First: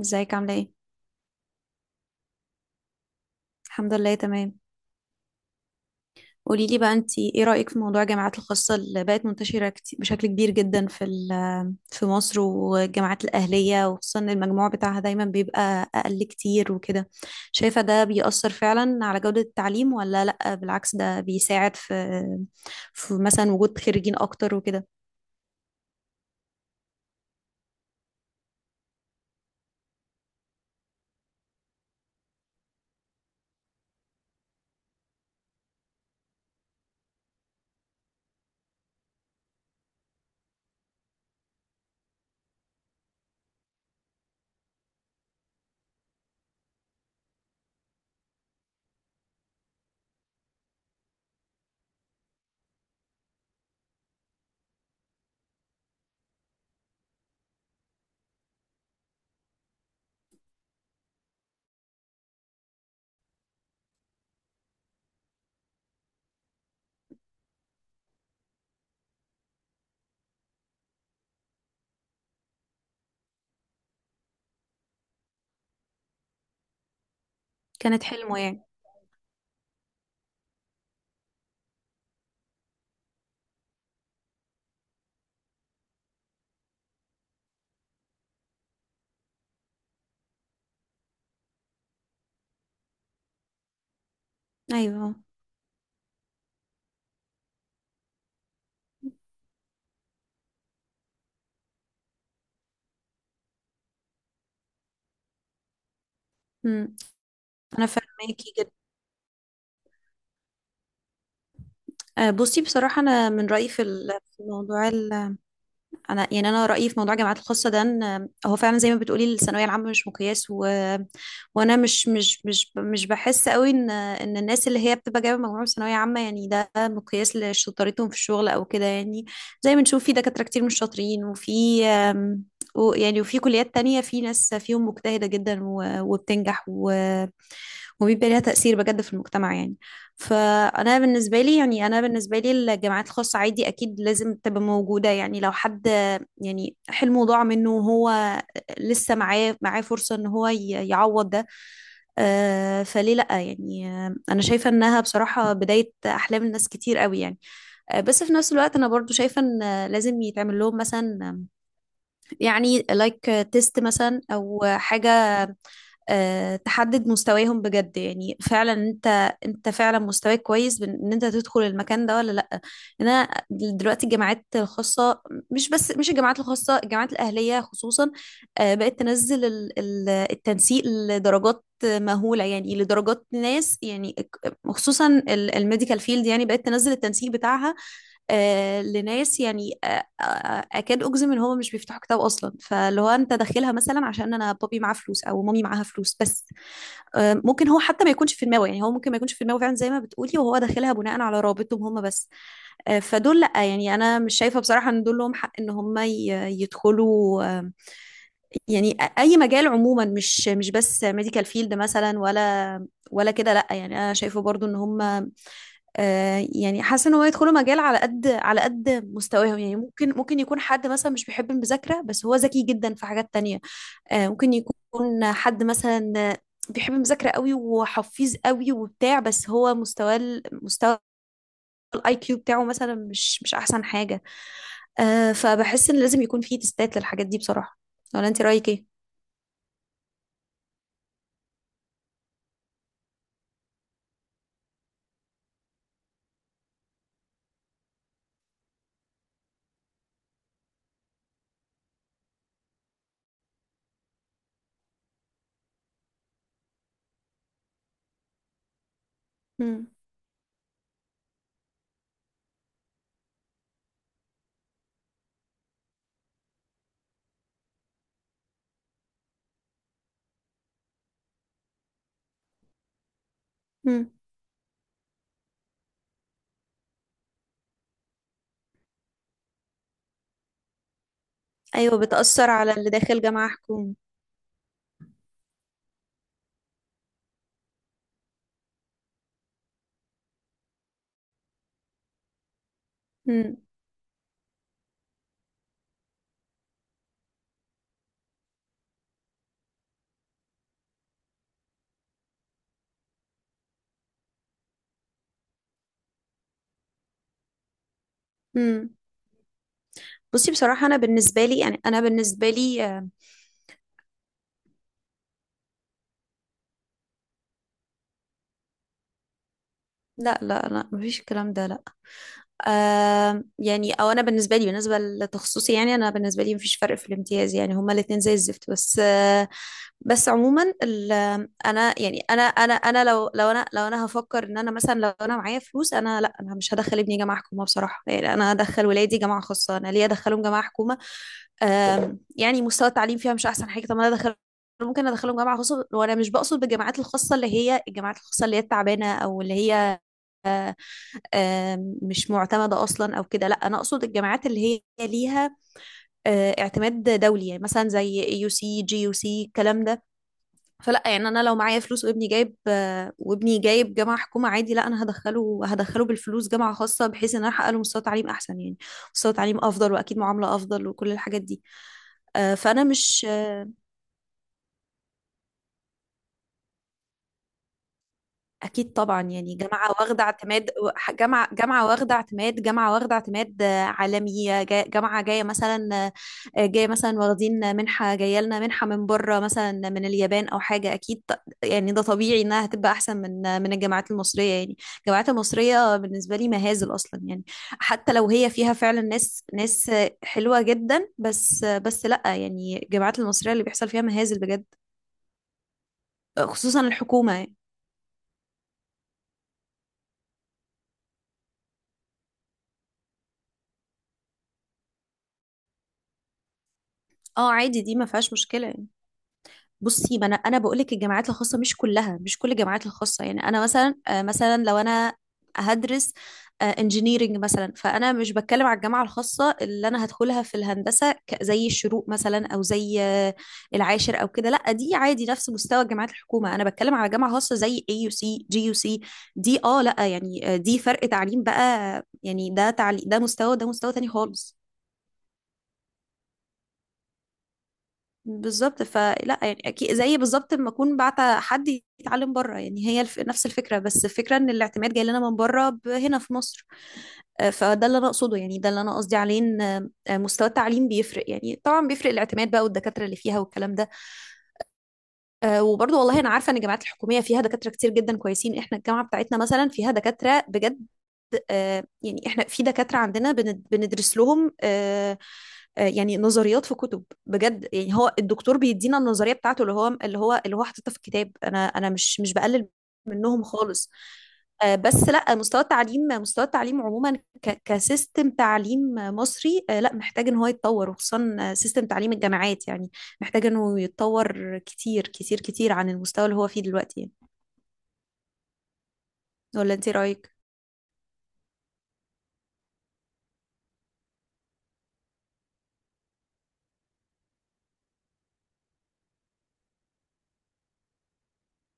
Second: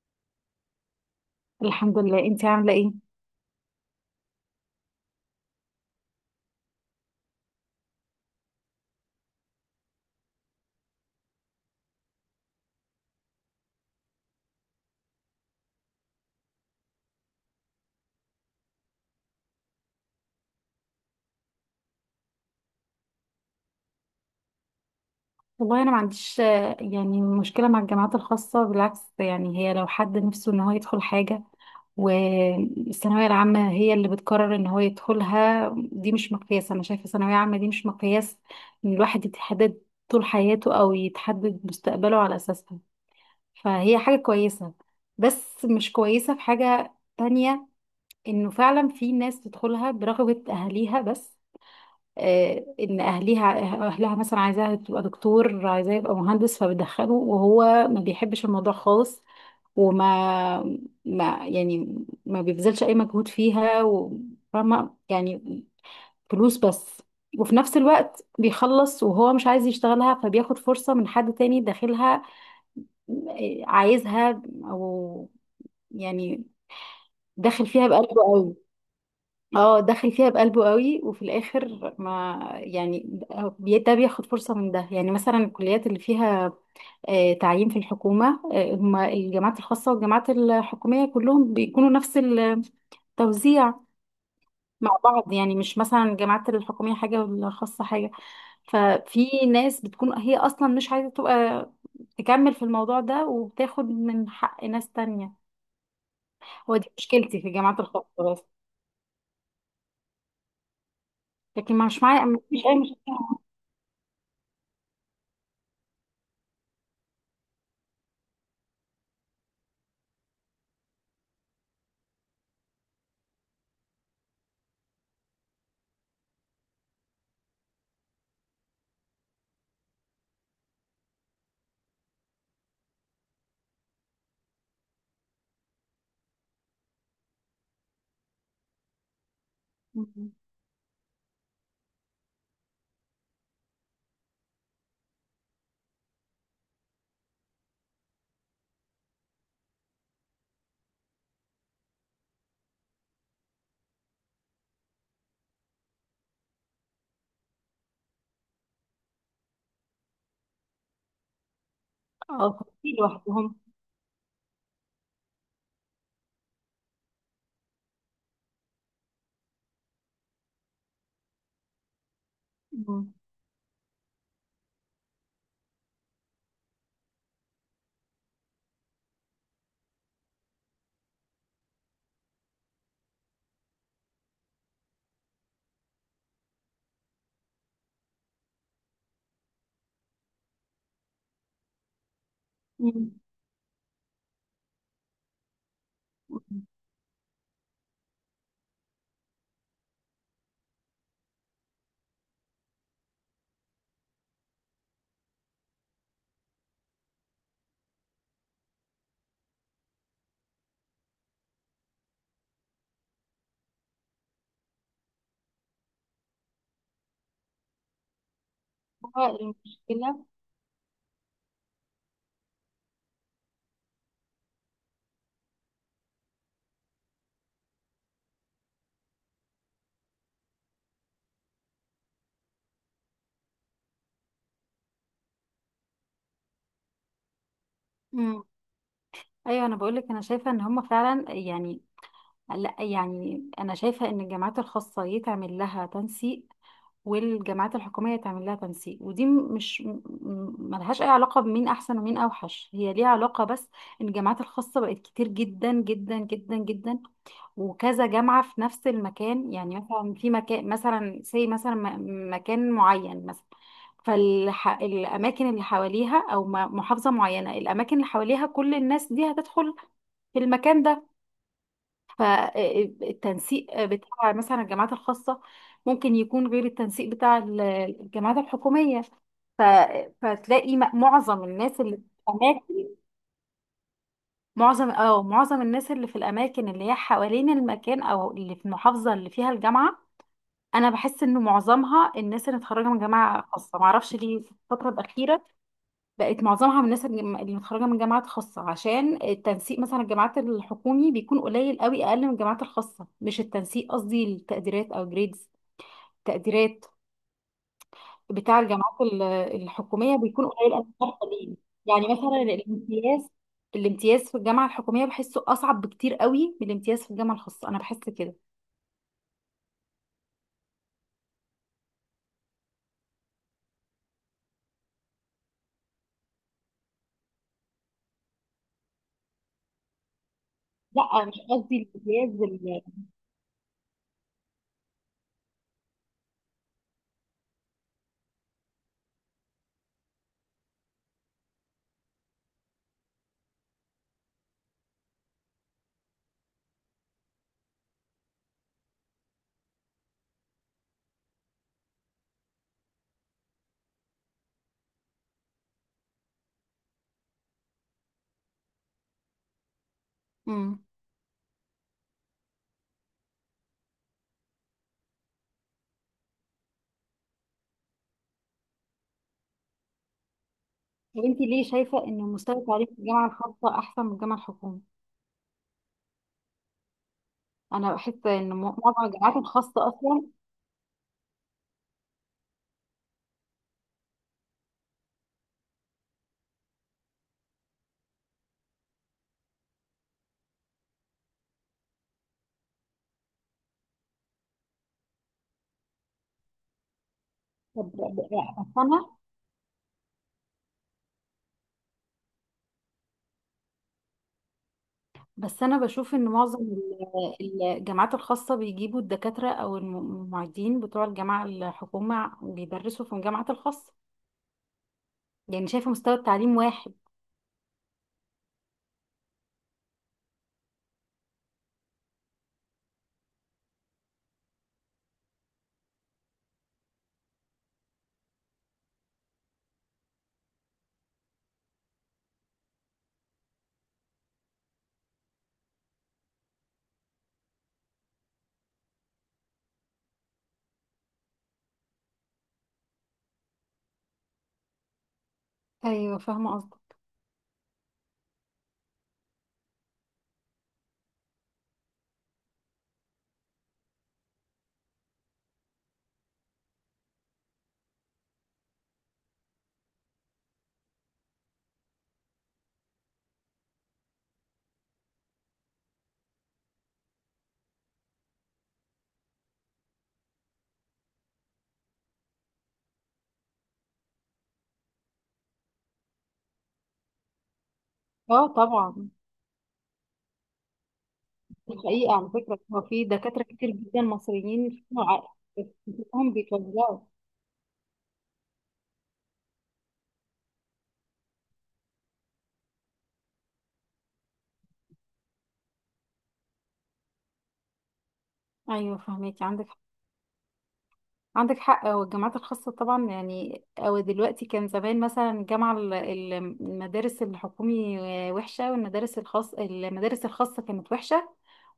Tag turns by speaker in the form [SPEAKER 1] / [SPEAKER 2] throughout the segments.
[SPEAKER 1] ازيك؟ عاملة ايه؟
[SPEAKER 2] الحمد لله، انتي عامله ايه؟
[SPEAKER 1] الحمد لله تمام. قولي لي بقى، انتي ايه رأيك في موضوع الجامعات الخاصة اللي بقت منتشرة كتير بشكل كبير جدا في مصر، والجامعات الأهلية؟ وخصوصا ان المجموع بتاعها دايما بيبقى أقل كتير وكده. شايفة ده بيأثر فعلا على جودة التعليم ولا لأ؟ بالعكس، ده بيساعد في مثلا وجود خريجين أكتر وكده؟
[SPEAKER 2] والله انا ما عنديش يعني مشكله مع الجامعات الخاصه. بالعكس، يعني هي لو حد نفسه ان هو يدخل حاجه والثانويه العامه هي اللي بتقرر ان هو يدخلها، دي مش مقياس. انا شايفه الثانويه العامه دي مش مقياس ان الواحد يتحدد طول حياته او يتحدد مستقبله على اساسها. فهي حاجه كويسه، بس مش كويسه في حاجه تانية، انه فعلا في ناس تدخلها برغبه اهاليها بس. آه، ان اهليها اهلها مثلا عايزاها تبقى دكتور، عايزاه يبقى مهندس، فبيدخله وهو ما بيحبش الموضوع خالص. وما ما يعني ما بيبذلش اي مجهود فيها وفاهمه، يعني فلوس بس. وفي نفس الوقت بيخلص وهو مش عايز يشتغلها، فبياخد فرصة من حد تاني داخلها. آه، عايزها او يعني داخل فيها
[SPEAKER 1] كانت
[SPEAKER 2] بقلبه
[SPEAKER 1] حلمه
[SPEAKER 2] قوي.
[SPEAKER 1] يعني.
[SPEAKER 2] اه، دخل فيها بقلبه قوي وفي الاخر، ما يعني، ده بياخد فرصه من ده. يعني مثلا الكليات اللي فيها تعيين في الحكومه، هما الجامعات الخاصه والجامعات الحكوميه كلهم بيكونوا نفس التوزيع مع
[SPEAKER 1] أيوه.
[SPEAKER 2] بعض. يعني مش مثلا الجامعات الحكوميه حاجه والخاصه حاجه. ففي ناس بتكون هي اصلا مش عايزه تبقى تكمل في الموضوع ده وبتاخد من حق ناس تانية. هو دي
[SPEAKER 1] مم.
[SPEAKER 2] مشكلتي في الجامعات
[SPEAKER 1] أنا
[SPEAKER 2] الخاصه بس،
[SPEAKER 1] فاهماكي جدا.
[SPEAKER 2] لكن مش معايا
[SPEAKER 1] بصي،
[SPEAKER 2] مش اي
[SPEAKER 1] بصراحة أنا
[SPEAKER 2] مشكله.
[SPEAKER 1] من رأيي في موضوع، انا يعني انا رايي في موضوع الجامعات الخاصه ده، ان هو فعلا زي ما بتقولي، الثانويه العامه مش مقياس. وانا مش بحس قوي ان الناس اللي هي بتبقى جايبه مجموع من ثانويه عامه، يعني ده مقياس لشطارتهم في الشغل او كده يعني. زي ما نشوف في دكاتره كتير مش شاطرين، يعني وفي كليات تانية في ناس فيهم مجتهده جدا وبتنجح وبيبقى ليها تأثير بجد في المجتمع يعني. فأنا بالنسبة لي الجامعات الخاصة عادي، أكيد لازم تبقى موجودة، يعني لو حد يعني حلمه ضاع منه، وهو لسه معاه فرصة إن هو يعوض ده، آه فليه لأ يعني. آه، أنا شايفة إنها بصراحة بداية أحلام الناس كتير قوي يعني. آه، بس في نفس الوقت أنا برضو شايفة إن لازم يتعمل لهم مثلا
[SPEAKER 2] اه،
[SPEAKER 1] يعني
[SPEAKER 2] خطيب
[SPEAKER 1] لايك
[SPEAKER 2] لوحدهم.
[SPEAKER 1] تيست مثلا، أو حاجة تحدد مستواهم بجد. يعني فعلا انت فعلا مستواك كويس بان إن انت تدخل المكان ده ولا لا. إن
[SPEAKER 2] مم.
[SPEAKER 1] انا دلوقتي الجامعات الخاصه، مش الجامعات الخاصه، الجامعات الاهليه خصوصا، بقت تنزل التنسيق لدرجات مهوله، يعني لدرجات ناس، يعني خصوصا الميديكال فيلد، يعني بقت تنزل التنسيق بتاعها لناس يعني، آه، اكاد اجزم ان هما مش بيفتحوا كتاب اصلا. فاللي هو
[SPEAKER 2] مم.
[SPEAKER 1] انت داخلها مثلا عشان انا بابي معاه فلوس او مامي معاها فلوس بس.
[SPEAKER 2] مم.
[SPEAKER 1] ممكن هو حتى ما يكونش في دماغه، يعني هو ممكن ما يكونش في دماغه فعلا زي ما بتقولي، وهو داخلها بناء على رابطهم هما بس. فدول لا، يعني انا مش شايفه بصراحه ان دول لهم حق ان هم يدخلوا يعني اي مجال عموما، مش بس ميديكال فيلد مثلا ولا كده، لا. يعني انا شايفه برضو ان هم يعني حاسه ان هو يدخلوا مجال على قد
[SPEAKER 2] هو
[SPEAKER 1] مستواهم. يعني ممكن
[SPEAKER 2] المشكلة.
[SPEAKER 1] ممكن يكون حد مثلا مش بيحب المذاكره، بس هو ذكي جدا في حاجات تانية. ممكن يكون حد مثلا بيحب المذاكره قوي وحفيظ قوي وبتاع، بس هو مستواه مستوى الاي كيو بتاعه مثلا مش احسن حاجه. فبحس ان لازم يكون في تستات للحاجات دي بصراحه. ولا انت
[SPEAKER 2] مم.
[SPEAKER 1] رايك ايه؟
[SPEAKER 2] أيوة، أنا بقولك أنا شايفة إن هما فعلا، يعني، لا يعني أنا شايفة إن الجامعات الخاصة يتعمل لها تنسيق والجامعات الحكومية يتعمل لها تنسيق. ودي م- مش م- م- ملهاش أي علاقة بمين أحسن ومين أوحش. هي ليها علاقة بس إن الجامعات الخاصة بقت كتير جدا جدا جدا جدا، وكذا جامعة في نفس المكان. يعني
[SPEAKER 1] مم.
[SPEAKER 2] مثلا في مكان، مثلا زي مثلا مكان معين مثلا، فالأماكن اللي حواليها أو محافظة معينة، الأماكن اللي حواليها كل الناس دي هتدخل في المكان ده. فالتنسيق
[SPEAKER 1] مم.
[SPEAKER 2] بتاع مثلا الجامعات الخاصة ممكن يكون غير التنسيق بتاع الجامعات الحكومية. ف... فتلاقي معظم الناس اللي
[SPEAKER 1] ايوه
[SPEAKER 2] في
[SPEAKER 1] بتاثر على
[SPEAKER 2] الأماكن،
[SPEAKER 1] اللي داخل جامعه حكومي.
[SPEAKER 2] معظم الناس اللي في الأماكن اللي هي حوالين المكان أو اللي في المحافظة اللي فيها الجامعة. انا بحس انه معظمها الناس اللي متخرجه من جامعه
[SPEAKER 1] مم.
[SPEAKER 2] خاصه، معرفش ليه. في الفتره الاخيره بقت معظمها من الناس اللي متخرجه من جامعات خاصه، عشان التنسيق مثلا الجامعات الحكومي بيكون قليل قوي، اقل من الجامعات الخاصه. مش التنسيق، قصدي التقديرات او جريدز، تقديرات بتاع
[SPEAKER 1] مم.
[SPEAKER 2] الجامعات الحكوميه بيكون
[SPEAKER 1] بصي
[SPEAKER 2] قليل قوي
[SPEAKER 1] بصراحه،
[SPEAKER 2] في
[SPEAKER 1] انا
[SPEAKER 2] الفترة
[SPEAKER 1] بالنسبه
[SPEAKER 2] دي.
[SPEAKER 1] لي يعني انا
[SPEAKER 2] يعني مثلا
[SPEAKER 1] بالنسبه لي آه،
[SPEAKER 2] الامتياز في الجامعه الحكوميه بحسه اصعب بكتير قوي من الامتياز في الجامعه الخاصه، انا بحس كده.
[SPEAKER 1] لا لا لا، مفيش الكلام ده، لا. آم يعني، او انا بالنسبه لي، بالنسبه لتخصصي، يعني انا بالنسبه لي مفيش فرق في الامتياز، يعني هما الاتنين زي الزفت. بس آه بس عموما
[SPEAKER 2] لا، مش قصدي
[SPEAKER 1] انا يعني،
[SPEAKER 2] الامتياز
[SPEAKER 1] انا انا
[SPEAKER 2] ال-
[SPEAKER 1] انا لو لو انا لو انا هفكر ان انا مثلا لو انا معايا فلوس، انا لا، انا مش هدخل ابني جامعه حكومه بصراحه، يعني انا هدخل ولادي جامعه خاصه. انا ليه ادخلهم جامعه حكومه؟ يعني مستوى التعليم فيها مش احسن حاجه، طب ما انا ادخل، ممكن ادخلهم جامعه خاصه. وانا مش بقصد بالجامعات الخاصه اللي هي الجامعات الخاصه اللي هي التعبانه، او اللي هي مش معتمدة أصلا أو كده، لا. أنا أقصد الجامعات اللي هي ليها اعتماد دولي، يعني مثلا زي يو سي، جي يو سي، الكلام ده.
[SPEAKER 2] مم.
[SPEAKER 1] فلا، يعني أنا لو معايا فلوس وابني جايب جامعة حكومة عادي، لا، أنا هدخله، هدخله بالفلوس جامعة خاصة، بحيث إن أنا أحقق له مستوى تعليم أحسن، يعني مستوى تعليم أفضل، وأكيد معاملة أفضل، وكل
[SPEAKER 2] هو انت
[SPEAKER 1] الحاجات دي.
[SPEAKER 2] ليه شايفه ان
[SPEAKER 1] آه،
[SPEAKER 2] مستوى
[SPEAKER 1] فأنا
[SPEAKER 2] التعليم في الجامعه
[SPEAKER 1] مش
[SPEAKER 2] الخاصه احسن من الجامعه الحكوميه؟ انا بحس ان
[SPEAKER 1] اكيد
[SPEAKER 2] معظم
[SPEAKER 1] طبعا،
[SPEAKER 2] الجامعات
[SPEAKER 1] يعني
[SPEAKER 2] الخاصه
[SPEAKER 1] جامعه
[SPEAKER 2] اصلا.
[SPEAKER 1] واخده اعتماد، جامعه واخده اعتماد عالمي، جامعه جايه مثلا جايه مثلا واخدين منحه، جايه لنا منحه من بره مثلا، من اليابان او حاجه، اكيد يعني ده طبيعي انها هتبقى احسن من من الجامعات المصريه، يعني الجامعات المصريه بالنسبه لي مهازل اصلا يعني.
[SPEAKER 2] طب-
[SPEAKER 1] حتى لو
[SPEAKER 2] بس
[SPEAKER 1] هي فيها فعلا
[SPEAKER 2] انا
[SPEAKER 1] ناس ناس آه، حلوه جدا، بس آه، بس لا يعني، الجامعات المصريه اللي بيحصل فيها مهازل بجد،
[SPEAKER 2] بس انا بشوف ان معظم
[SPEAKER 1] خصوصا الحكومه يعني.
[SPEAKER 2] الجامعات الخاصه بيجيبوا الدكاتره او المعيدين بتوع الجامعه الحكومه بيدرسوا في الجامعات الخاصه. يعني شايفه مستوى التعليم واحد.
[SPEAKER 1] اه عادي، دي ما فيهاش مشكله يعني. بصي، ما انا بقول لك الجامعات الخاصه مش كلها، مش كل الجامعات الخاصه. يعني انا مثلا، مثلا لو انا هدرس انجينيرنج مثلا، فانا مش بتكلم على الجامعه الخاصه اللي انا هدخلها في الهندسه زي الشروق مثلا، او زي العاشر او كده، لا، دي عادي نفس مستوى جامعات الحكومه. انا بتكلم على جامعه خاصه زي اي يو سي، جي يو سي، دي اه. لا يعني دي فرق تعليم بقى، يعني ده تعليم، ده مستوى، ده مستوى تاني خالص.
[SPEAKER 2] ايوه، فاهمه قصدك.
[SPEAKER 1] بالظبط. فلا يعني، اكيد زي بالظبط لما اكون بعت حد يتعلم بره، يعني هي نفس الفكره، بس الفكره ان الاعتماد جاي لنا من بره، هنا في مصر. فده اللي انا اقصده، يعني ده اللي انا قصدي عليه، ان مستوى التعليم بيفرق، يعني طبعا بيفرق، الاعتماد بقى، والدكاتره اللي فيها، والكلام ده. وبرضه والله انا عارفه ان الجامعات الحكوميه فيها دكاتره كتير جدا كويسين، احنا الجامعه بتاعتنا مثلا فيها دكاتره بجد. يعني احنا في دكاترة عندنا بندرس لهم، يعني نظريات في كتب بجد، يعني هو
[SPEAKER 2] اه
[SPEAKER 1] الدكتور بيدينا
[SPEAKER 2] طبعا،
[SPEAKER 1] النظرية بتاعته اللي هو حاططها في الكتاب. انا
[SPEAKER 2] دي
[SPEAKER 1] انا
[SPEAKER 2] حقيقه
[SPEAKER 1] مش
[SPEAKER 2] على فكره.
[SPEAKER 1] بقلل
[SPEAKER 2] هو في دكاتره
[SPEAKER 1] منهم
[SPEAKER 2] كتير
[SPEAKER 1] خالص.
[SPEAKER 2] جدا مصريين
[SPEAKER 1] بس لا، مستوى التعليم،
[SPEAKER 2] فيهم
[SPEAKER 1] مستوى التعليم
[SPEAKER 2] بيتوزعوا.
[SPEAKER 1] عموما كسيستم تعليم مصري، لا، محتاج ان هو يتطور، وخصوصا سيستم تعليم الجامعات، يعني محتاج انه يتطور كتير كتير كتير عن المستوى اللي هو فيه دلوقتي يعني.
[SPEAKER 2] ايوه فهميكي. عندك
[SPEAKER 1] ولا انت رأيك؟
[SPEAKER 2] عندك حق. هو الجامعات الخاصة طبعا، يعني، أو دلوقتي، كان زمان مثلا المدارس الحكومي وحشة، والمدارس الخاصة كانت وحشة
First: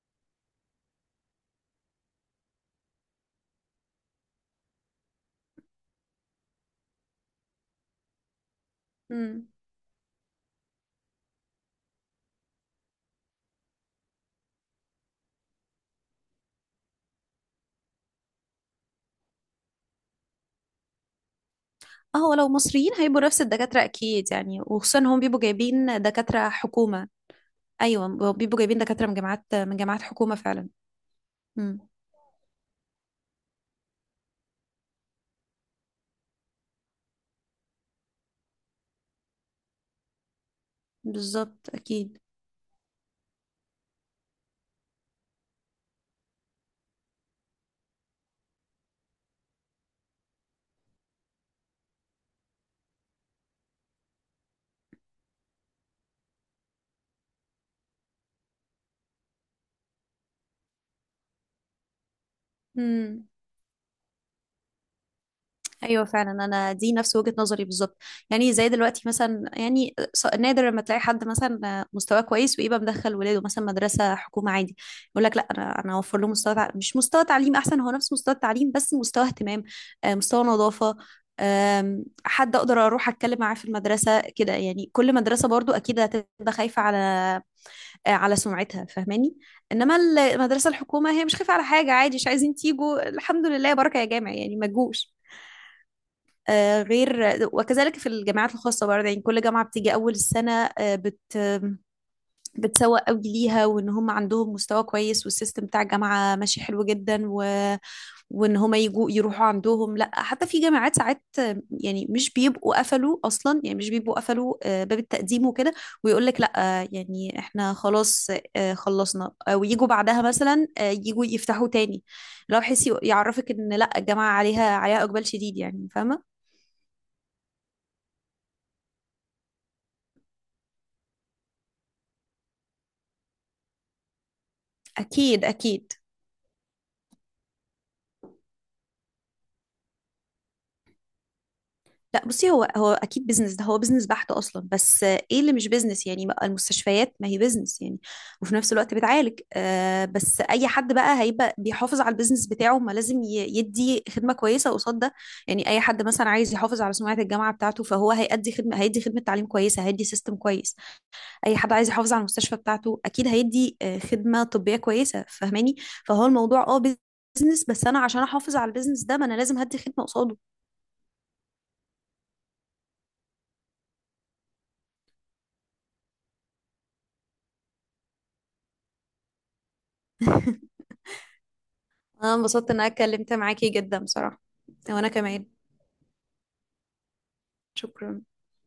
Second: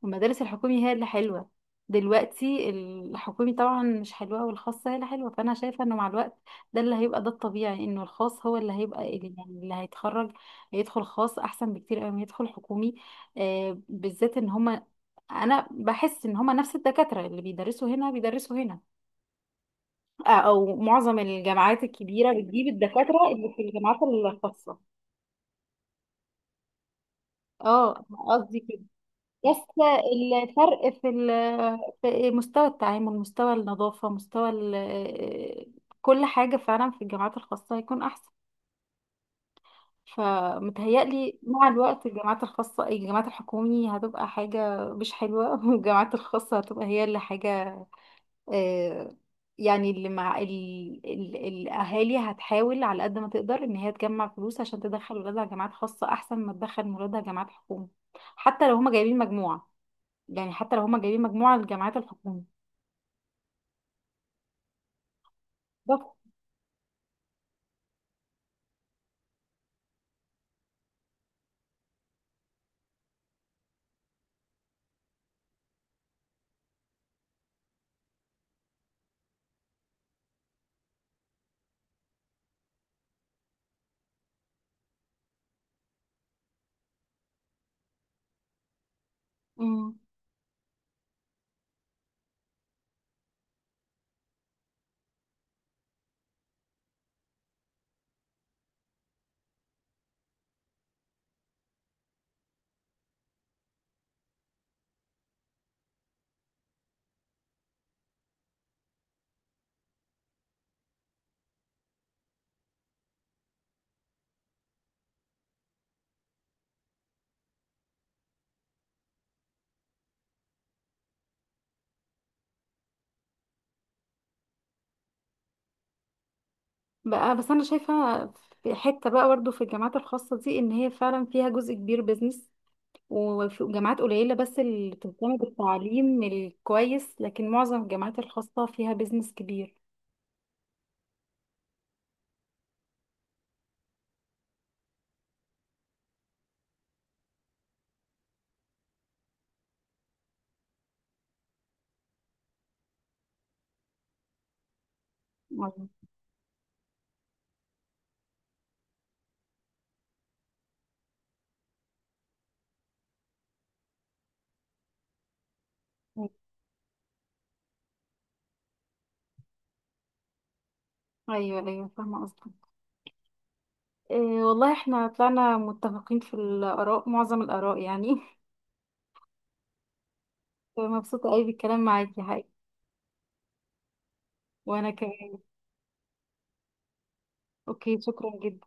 [SPEAKER 2] والمدارس الحكومي هي اللي حلوة. دلوقتي الحكومي طبعا مش حلوة والخاصة هي اللي حلوة، فأنا شايفة إنه مع الوقت ده اللي هيبقى. ده الطبيعي إنه الخاص هو اللي هيبقى
[SPEAKER 1] مم.
[SPEAKER 2] اللي هيتخرج هيدخل خاص أحسن بكتير أوي ما يدخل حكومي. بالذات إن هما، أنا بحس إن هما نفس الدكاترة اللي بيدرسوا هنا بيدرسوا هنا. او معظم الجامعات
[SPEAKER 1] اه،
[SPEAKER 2] الكبيره
[SPEAKER 1] هو لو
[SPEAKER 2] بتجيب
[SPEAKER 1] مصريين هيبقوا
[SPEAKER 2] الدكاتره
[SPEAKER 1] نفس
[SPEAKER 2] اللي في
[SPEAKER 1] الدكاترة
[SPEAKER 2] الجامعات
[SPEAKER 1] أكيد يعني،
[SPEAKER 2] الخاصه.
[SPEAKER 1] وخصوصا هم بيبقوا جايبين دكاترة حكومة.
[SPEAKER 2] اه،
[SPEAKER 1] أيوة،
[SPEAKER 2] قصدي
[SPEAKER 1] بيبقوا جايبين
[SPEAKER 2] كده.
[SPEAKER 1] دكاترة من جامعات،
[SPEAKER 2] بس
[SPEAKER 1] من جامعات حكومة فعلا.
[SPEAKER 2] الفرق في
[SPEAKER 1] امم.
[SPEAKER 2] في مستوى التعامل، مستوى النظافه، مستوى كل حاجه فعلا في الجامعات الخاصه هيكون احسن. فمتهيألي مع
[SPEAKER 1] بالظبط
[SPEAKER 2] الوقت
[SPEAKER 1] أكيد.
[SPEAKER 2] الجامعات الحكومية هتبقى حاجة مش حلوة والجامعات الخاصة هتبقى هي اللي حاجة. آه، يعني اللي مع الأهالي هتحاول على قد ما تقدر إن هي تجمع فلوس عشان تدخل ولادها جامعات خاصة أحسن ما تدخل ولادها جامعات حكومة، حتى لو هما جايبين مجموعة. الجامعات الحكومة.
[SPEAKER 1] امم.
[SPEAKER 2] بس.
[SPEAKER 1] ايوه فعلا، انا دي نفس وجهة نظري بالظبط. يعني زي دلوقتي مثلا، يعني نادر لما تلاقي حد مثلا مستواه كويس، ويبقى مدخل ولاده مثلا مدرسة حكومة عادي. يقول لك لا، انا اوفر له مستوى مش مستوى تعليم احسن، هو نفس مستوى التعليم، بس مستوى اهتمام، مستوى نظافة، حد اقدر اروح اتكلم معاه في المدرسة كده. يعني كل مدرسة برضو اكيد هتبقى خايفة على على سمعتها، فاهماني.
[SPEAKER 2] مم.
[SPEAKER 1] انما المدرسة الحكومة هي مش خايفة على حاجة، عادي، مش عايزين تيجوا، الحمد لله بركة، يا جامع يعني، ما تجوش. غير وكذلك في الجامعات الخاصة برضه، يعني كل جامعة بتيجي أول السنة، آه، بت بتسوق قوي ليها، وإن هم عندهم مستوى كويس، والسيستم بتاع الجامعة ماشي حلو جدا، وإن هم يجوا يروحوا عندهم. لا، حتى في جامعات ساعات يعني مش بيبقوا قفلوا أصلا، يعني مش بيبقوا قفلوا باب التقديم وكده، ويقول لك لا، يعني إحنا خلاص خلصنا، ويجوا بعدها مثلا يجوا يفتحوا تاني، لو حس يعرفك إن لا، الجامعة عليها إقبال شديد يعني، فاهمة.
[SPEAKER 2] بقى بس أنا شايفة في حتة بقى برضه في الجامعات الخاصة دي، إن هي فعلا فيها جزء كبير بيزنس، وفي جامعات قليلة بس اللي بتهتم
[SPEAKER 1] اكيد اكيد.
[SPEAKER 2] بالتعليم الكويس، لكن معظم الجامعات الخاصة فيها بيزنس كبير.
[SPEAKER 1] لا بصي، هو اكيد بيزنس، ده هو بيزنس بحت اصلا. بس آه، ايه اللي مش بيزنس يعني، المستشفيات ما هي بيزنس يعني، وفي نفس الوقت بتعالج. آه، بس اي حد بقى هيبقى بيحافظ على البيزنس بتاعه، ما لازم يدي خدمة كويسة قصاد ده. يعني اي
[SPEAKER 2] أيوة
[SPEAKER 1] حد مثلا عايز يحافظ على سمعة الجامعة بتاعته، فهو هيأدي خدمة، هيدي خدمة تعليم كويسة، هيدي سيستم كويس. اي حد عايز يحافظ على المستشفى بتاعته اكيد هيدي خدمة طبية كويسة، فاهماني. فهو الموضوع اه بيزنس، بس انا عشان احافظ على البيزنس ده، ما انا لازم هدي خدمة قصاده.
[SPEAKER 2] أيوة أيوة، فاهمة قصدك. إيه، والله احنا طلعنا متفقين في الآراء، معظم الآراء، يعني. مبسوطة قوي بالكلام معاكي
[SPEAKER 1] انا
[SPEAKER 2] حقيقي.
[SPEAKER 1] انبسطت ان انا اتكلمت معاكي جدا بصراحة.
[SPEAKER 2] وأنا
[SPEAKER 1] وانا
[SPEAKER 2] كمان.
[SPEAKER 1] كمان.
[SPEAKER 2] أوكي،
[SPEAKER 1] شكرا.
[SPEAKER 2] شكرا جدا.